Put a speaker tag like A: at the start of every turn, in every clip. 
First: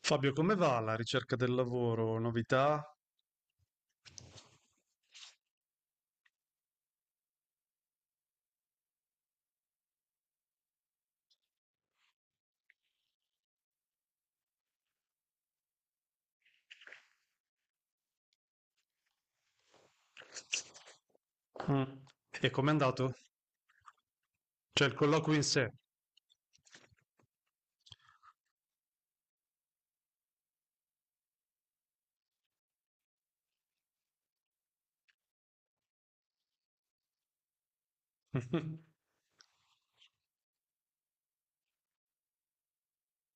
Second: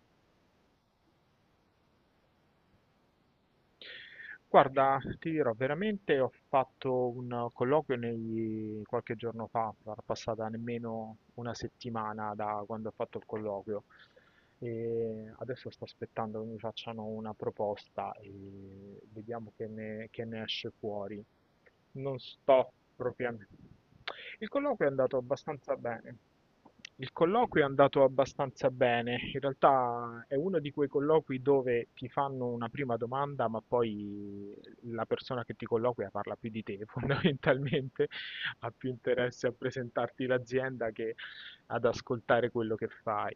A: Fabio, come va la ricerca del lavoro? Novità?
B: Guarda, ti dirò, veramente ho fatto un qualche giorno fa, sarà passata nemmeno una settimana da quando ho fatto il colloquio e adesso sto aspettando che mi facciano una proposta e vediamo che ne esce fuori.
A: Mm.
B: Non
A: E com'è
B: sto
A: andato?
B: propriamente. Il
A: Cioè
B: colloquio è
A: il
B: andato
A: colloquio in sé.
B: abbastanza bene. Il colloquio è andato abbastanza bene. In realtà è uno di quei colloqui dove ti fanno una prima domanda, ma poi la persona che ti colloquia parla più di te, fondamentalmente ha più interesse a presentarti l'azienda che ad ascoltare quello che fai.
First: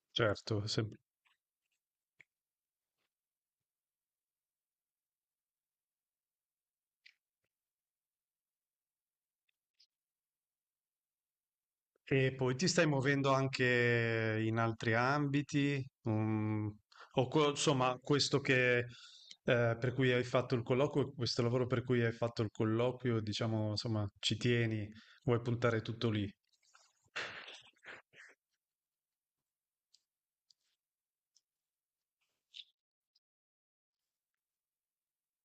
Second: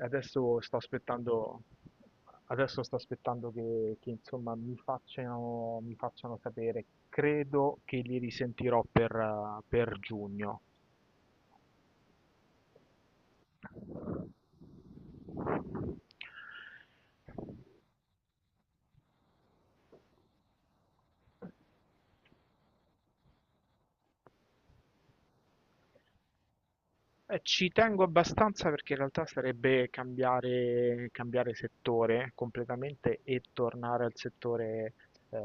B: Adesso
A: Certo,
B: sto
A: sempre.
B: aspettando, adesso sto aspettando che insomma mi facciano sapere. Credo che li risentirò per giugno.
A: E poi ti stai muovendo anche in altri ambiti, mm, insomma, questo che per cui hai fatto il colloquio, questo lavoro per cui hai fatto il colloquio, diciamo, insomma, ci tieni, vuoi puntare tutto lì.
B: Ci tengo abbastanza perché in realtà sarebbe cambiare, cambiare settore completamente e tornare al settore eh,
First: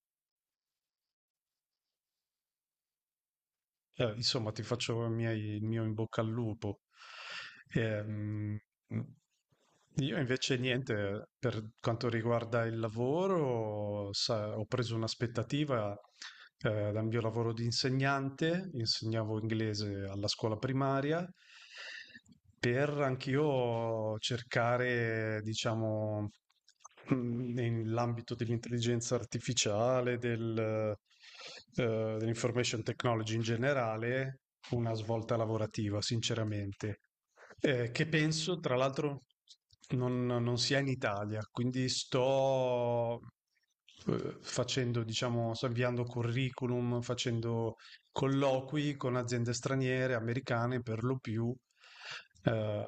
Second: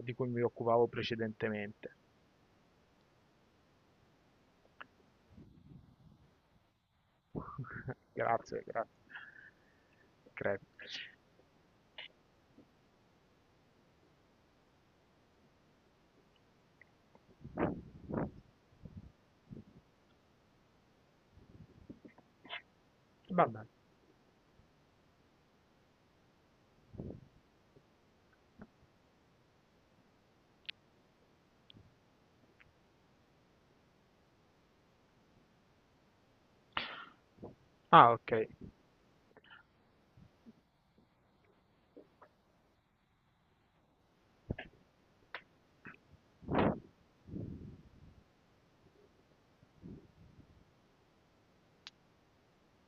B: di cui mi occupavo precedentemente.
A: Insomma, ti faccio i miei- il mio in bocca al lupo. Ehm,
B: Grazie, grazie.
A: io invece
B: Credo.
A: niente, per quanto riguarda il lavoro, ho preso un'aspettativa dal mio lavoro di insegnante, insegnavo inglese alla scuola primaria per
B: Vabbè.
A: anch'io cercare, diciamo, nell'ambito dell'intelligenza artificiale, dell'information technology in generale, una svolta lavorativa, sinceramente. Che
B: Ah, ok.
A: penso, tra l'altro, non sia in Italia, quindi sto facendo, diciamo, sto inviando curriculum, facendo colloqui con aziende straniere, americane per lo più, eh,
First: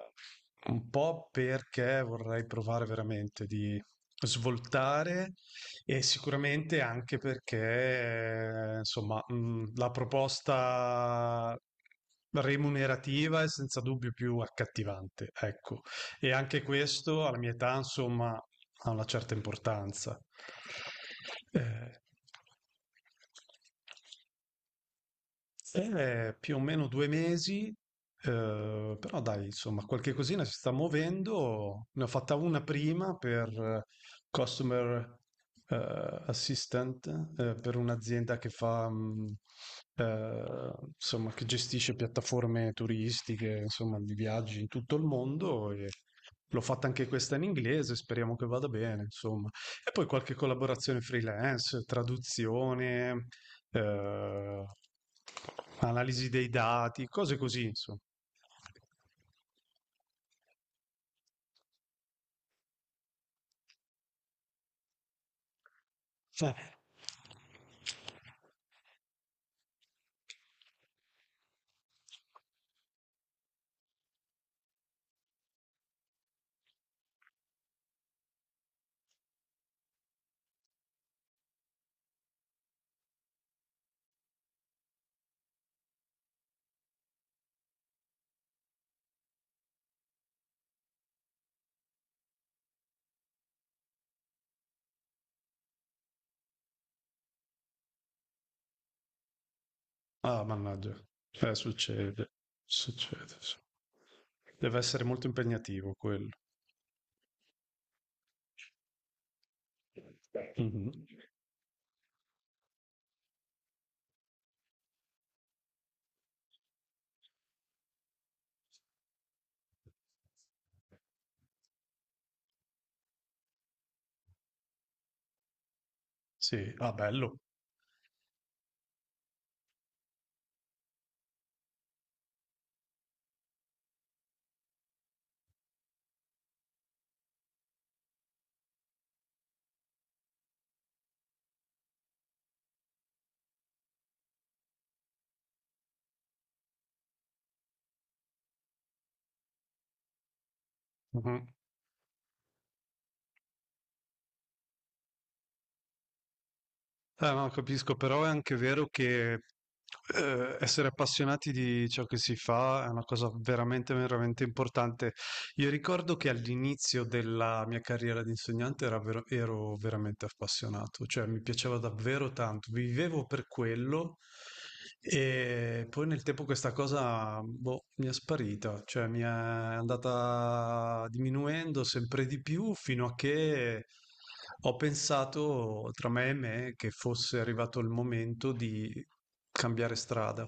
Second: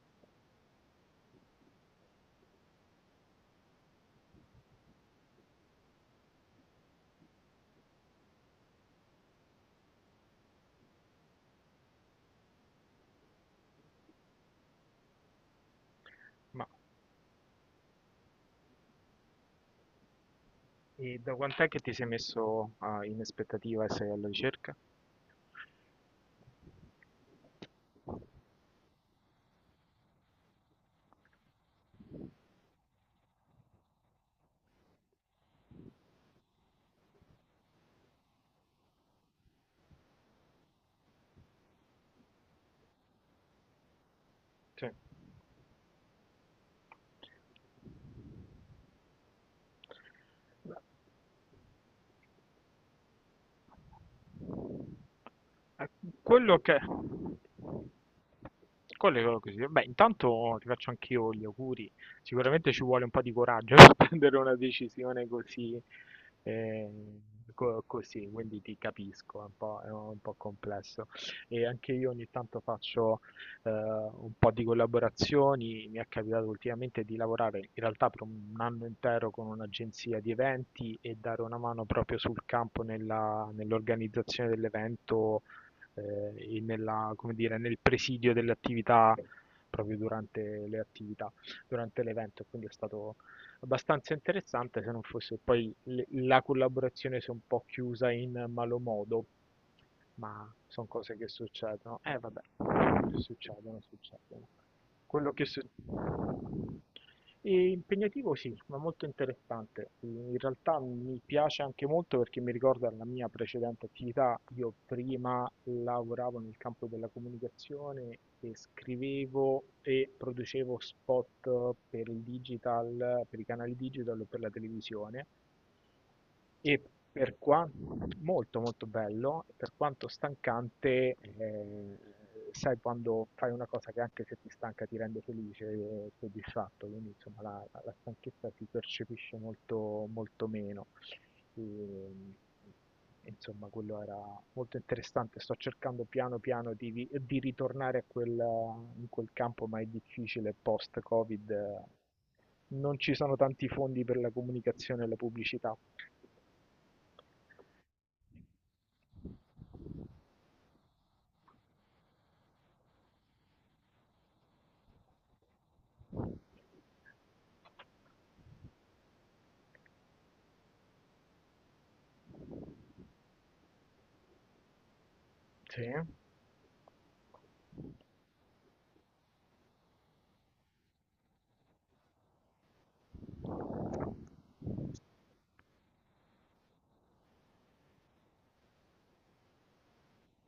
A: un po' perché vorrei provare veramente di svoltare e sicuramente anche perché, insomma, la proposta remunerativa è senza dubbio più accattivante, ecco. E anche
B: Ma
A: questo alla mia età, insomma, ha una certa importanza.
B: e da quant'è che
A: Eh,
B: ti sei messo ah, in aspettativa e sei alla ricerca?
A: è più o meno due mesi, però dai, insomma, qualche cosina si sta muovendo. Ne ho fatta una prima per Customer Assistant, per un'azienda che fa, insomma, che gestisce piattaforme turistiche, insomma, di viaggi in
B: Sì.
A: tutto il mondo. E l'ho fatta anche questa in inglese, speriamo che vada bene, insomma. E poi qualche collaborazione freelance, traduzione, eh,
B: Eh,
A: analisi dei
B: Quello che...
A: dati, cose così, insomma.
B: Quello è quello così. Beh, intanto ti faccio anch'io gli auguri. Sicuramente ci vuole un po' di coraggio per prendere una decisione così,
A: Eh.
B: eh, così, quindi ti capisco, è un po' complesso. E anche io ogni tanto faccio un po' di collaborazioni. Mi è capitato ultimamente di lavorare in realtà per un anno intero con un'agenzia di eventi e dare una mano proprio sul campo nell'organizzazione dell'evento e come dire, nel presidio delle attività proprio durante le attività, durante l'evento. Quindi è stato abbastanza interessante se non fosse poi la collaborazione si è un po' chiusa in malo modo,
A: Ah,
B: ma sono
A: mannaggia.
B: cose che succedono.
A: Succede, succede. Sì.
B: Succedono, succedono.
A: Deve essere molto
B: Quello che succede...
A: impegnativo quello.
B: E impegnativo sì, ma molto interessante. In realtà
A: Mhm.
B: mi piace anche molto perché mi ricorda la mia precedente attività. Io prima lavoravo nel campo della comunicazione e scrivevo e producevo spot per il digital, per i canali digital o per la televisione.
A: Sì,
B: E
A: ah,
B: per
A: bello.
B: quanto molto molto bello, per quanto stancante, sai, quando fai una cosa che anche se ti stanca ti rende felice e soddisfatto, quindi insomma la stanchezza si percepisce molto, molto meno. E, insomma, quello era molto interessante. Sto cercando piano piano di, di ritornare a quel, in quel campo, ma è difficile
A: Mhm.
B: post-Covid. Non ci sono tanti fondi per la comunicazione e la pubblicità.
A: No, capisco, però è anche vero che essere appassionati di ciò che si fa è una cosa veramente, veramente importante. Io ricordo che all'inizio della mia carriera di insegnante ero veramente appassionato, cioè mi piaceva davvero tanto, vivevo per quello
B: Sì.
A: e poi nel tempo questa cosa, boh, mi è sparita, cioè mi è andata diminuendo sempre di più fino a che ho pensato tra me e me che fosse arrivato il momento di cambiare strada.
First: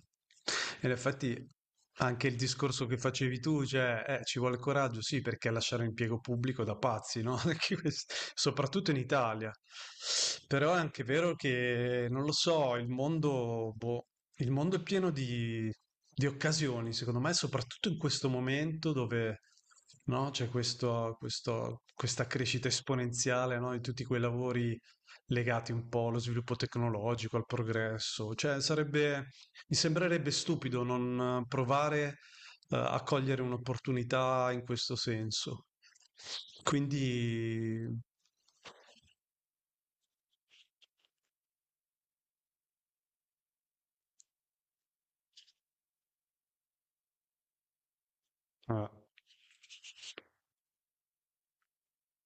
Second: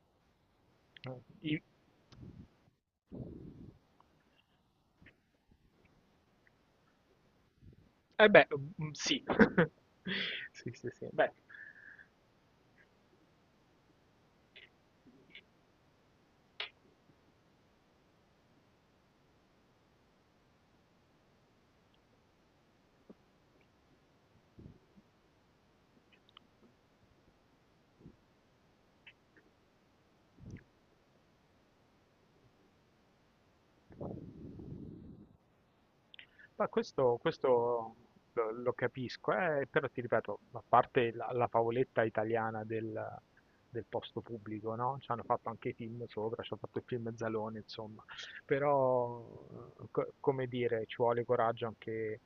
A: E in
B: Mh,
A: effetti
B: i
A: anche il discorso che facevi tu, cioè, ci vuole coraggio, sì, perché lasciare l'impiego pubblico da pazzi, no? Soprattutto in
B: sì.
A: Italia.
B: Sì,
A: Però è
B: sì,
A: anche
B: sì. Beh,
A: vero che, non lo so, il mondo, boh, il mondo è pieno di occasioni, secondo me, soprattutto in questo momento dove, no, c'è questa crescita esponenziale, no, di tutti quei lavori legati un po' allo sviluppo tecnologico, al progresso. Cioè, sarebbe, mi sembrerebbe stupido non provare, a cogliere un'opportunità in questo senso.
B: ma questo
A: Quindi,
B: lo capisco, però ti ripeto, a parte la favoletta italiana del posto pubblico, no, c'hanno fatto anche i film sopra, c'hanno fatto il film Zalone, insomma.
A: ah,
B: Però, co come dire, ci vuole coraggio anche,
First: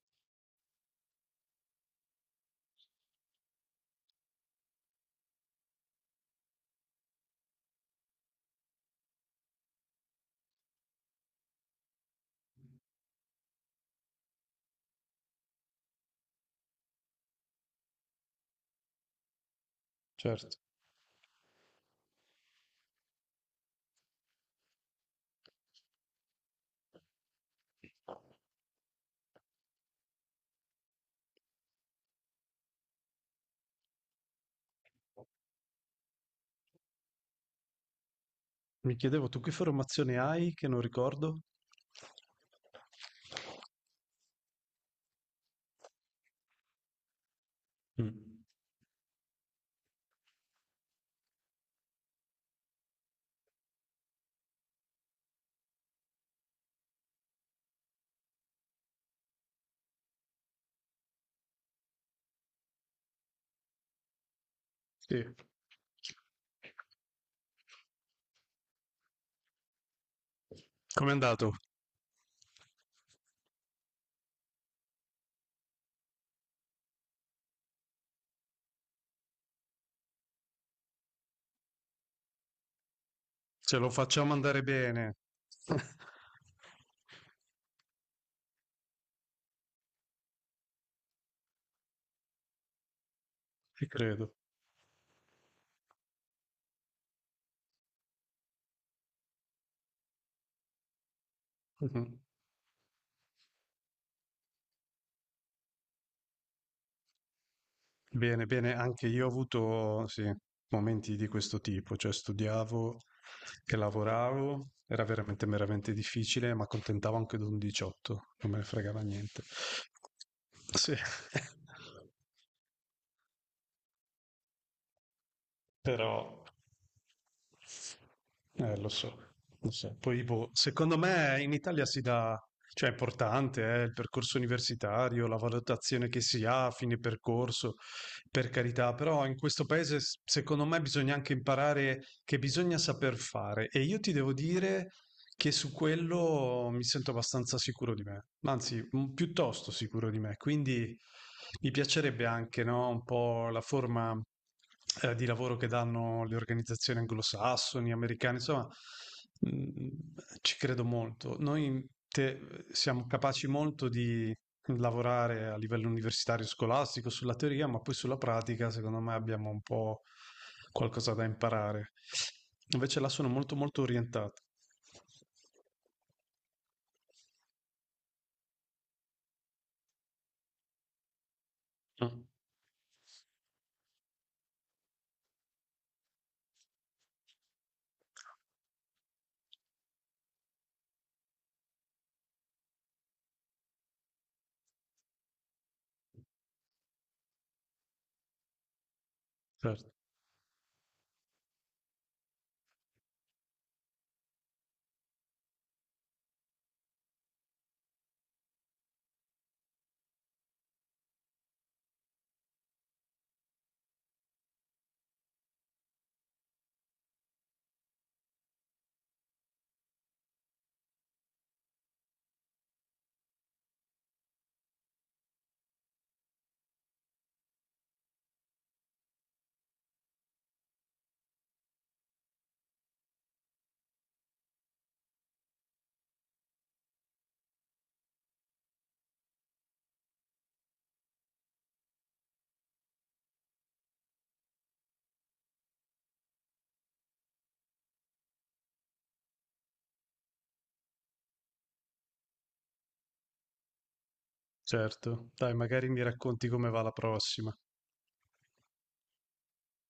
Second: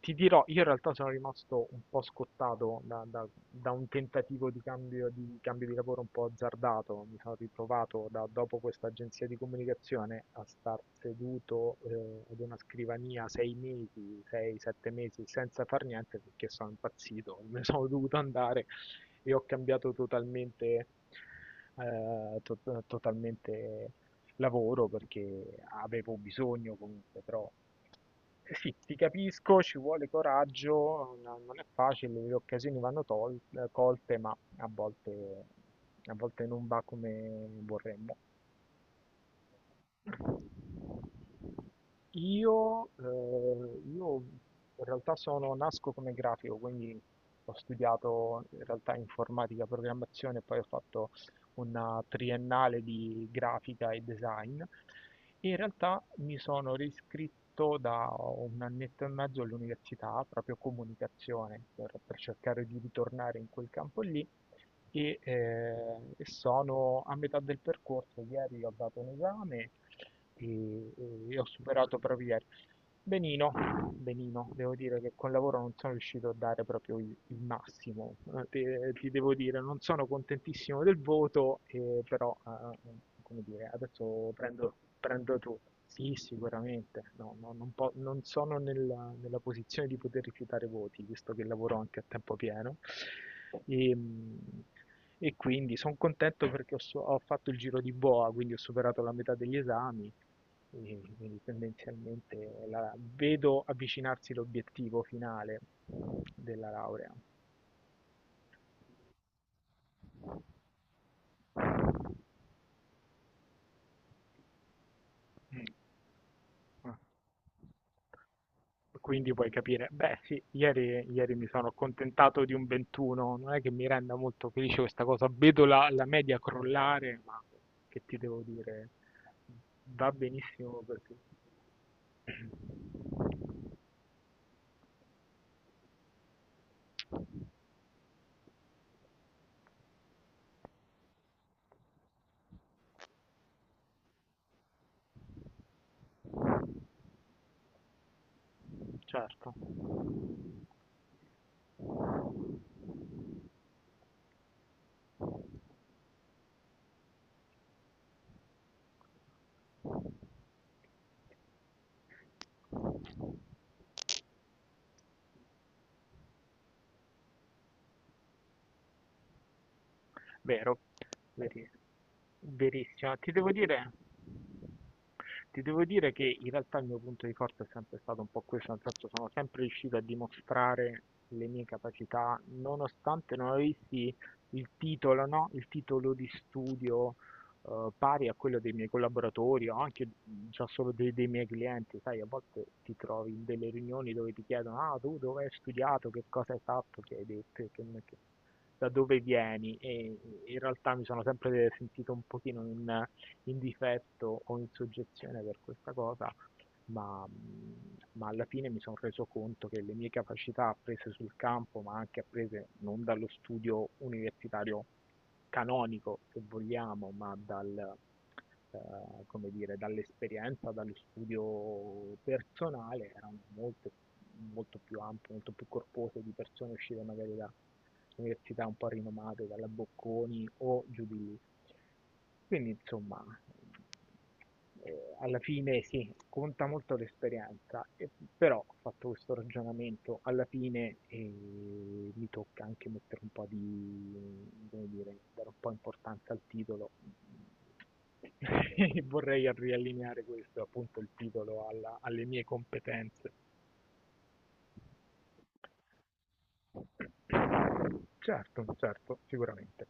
B: ti dirò, io in realtà sono rimasto un po' scottato da un tentativo di cambio di lavoro un po' azzardato, mi sono ritrovato dopo questa agenzia di comunicazione a star seduto ad una scrivania sei mesi, sei, sette mesi senza far niente perché sono impazzito, me ne sono dovuto andare e ho cambiato
A: certo.
B: totalmente, totalmente lavoro perché avevo bisogno comunque, però eh sì, ti capisco, ci vuole coraggio, non è facile, le occasioni vanno colte, ma a volte non va come vorremmo.
A: Mi chiedevo, tu che formazione hai che non ricordo?
B: Io, io in realtà sono, nasco come grafico, quindi ho
A: Mm.
B: studiato in realtà informatica, programmazione, poi ho fatto una triennale di grafica e design. E in realtà mi sono riscritto da un annetto e mezzo all'università, proprio comunicazione, per cercare di ritornare in quel campo lì e,
A: Sì.
B: eh, e sono a metà del percorso. Ieri ho dato un esame e,
A: Com'è
B: e ho
A: andato?
B: superato proprio ieri. Benino, benino, devo dire che col lavoro non sono riuscito a dare proprio il massimo, ti devo dire, non sono contentissimo del voto, però come dire,
A: Ce lo
B: adesso
A: facciamo andare bene.
B: prendo tu. Sì, sicuramente, no, no, non sono nella posizione di poter rifiutare voti, visto che lavoro anche a tempo pieno.
A: Ci
B: E,
A: credo.
B: mm, e quindi sono contento perché ho, ho fatto il giro di boa, quindi ho superato la metà degli esami, quindi tendenzialmente vedo avvicinarsi l'obiettivo finale della laurea.
A: Bene, bene, anche io ho avuto, sì, momenti di questo tipo, cioè studiavo e lavoravo, era veramente,
B: Mm.
A: veramente difficile, ma
B: Ah,
A: accontentavo anche di un 18, non me ne fregava
B: quindi
A: niente.
B: puoi capire, beh sì,
A: Sì.
B: ieri, ieri mi sono accontentato di un 21, non è che mi renda molto felice questa cosa, vedo la
A: Però,
B: media crollare, ma che ti devo
A: lo
B: dire,
A: so, lo so.
B: va
A: Poi, boh,
B: benissimo
A: secondo
B: perché...
A: me in Italia si dà, cioè è importante, il percorso universitario, la valutazione che si ha a fine percorso, per carità, però in questo paese, secondo me bisogna anche imparare che bisogna saper fare. E io ti devo dire che su quello mi sento abbastanza sicuro di me, anzi,
B: Certo.
A: piuttosto sicuro di me, quindi mi piacerebbe anche, no, un po' la forma, di lavoro che danno le organizzazioni anglosassoni, americane, insomma, mh, ci credo molto. Siamo capaci molto di lavorare a livello universitario scolastico sulla teoria, ma poi sulla pratica, secondo me, abbiamo un po'
B: Vero,
A: qualcosa da
B: veri-
A: imparare. Invece là
B: verissimo.
A: sono molto molto orientato.
B: Ti devo dire che in realtà il mio punto di forza è sempre stato un po' questo, nel senso sono sempre riuscito a dimostrare le mie
A: Ah,
B: capacità, nonostante non avessi il titolo, no? Il titolo di studio pari a quello dei miei collaboratori o anche già solo dei miei clienti, sai, a volte ti trovi in delle riunioni dove ti chiedono, ah, tu dove hai studiato, che cosa hai fatto, che hai detto, da dove vieni,
A: certo,
B: e in realtà mi sono sempre sentito un pochino in difetto o in soggezione per questa cosa, ma alla fine mi sono reso conto che le mie capacità apprese sul campo, ma anche apprese non dallo studio universitario canonico, se vogliamo, ma eh, come dire, dall'esperienza, dallo studio personale, erano molto, molto più ampie, molto più corpose di persone uscite magari da università un po' rinomate, dalla Bocconi o giù di lì. Quindi, insomma, alla fine sì, conta molto l'esperienza, però ho fatto questo ragionamento, alla fine mi tocca anche mettere un po' di, come dire, dare un po' importanza al titolo. E vorrei riallineare questo, appunto, il titolo alle mie competenze.
A: certo. Dai, magari mi racconti come va la prossima.
B: Certo, certo, sicuramente.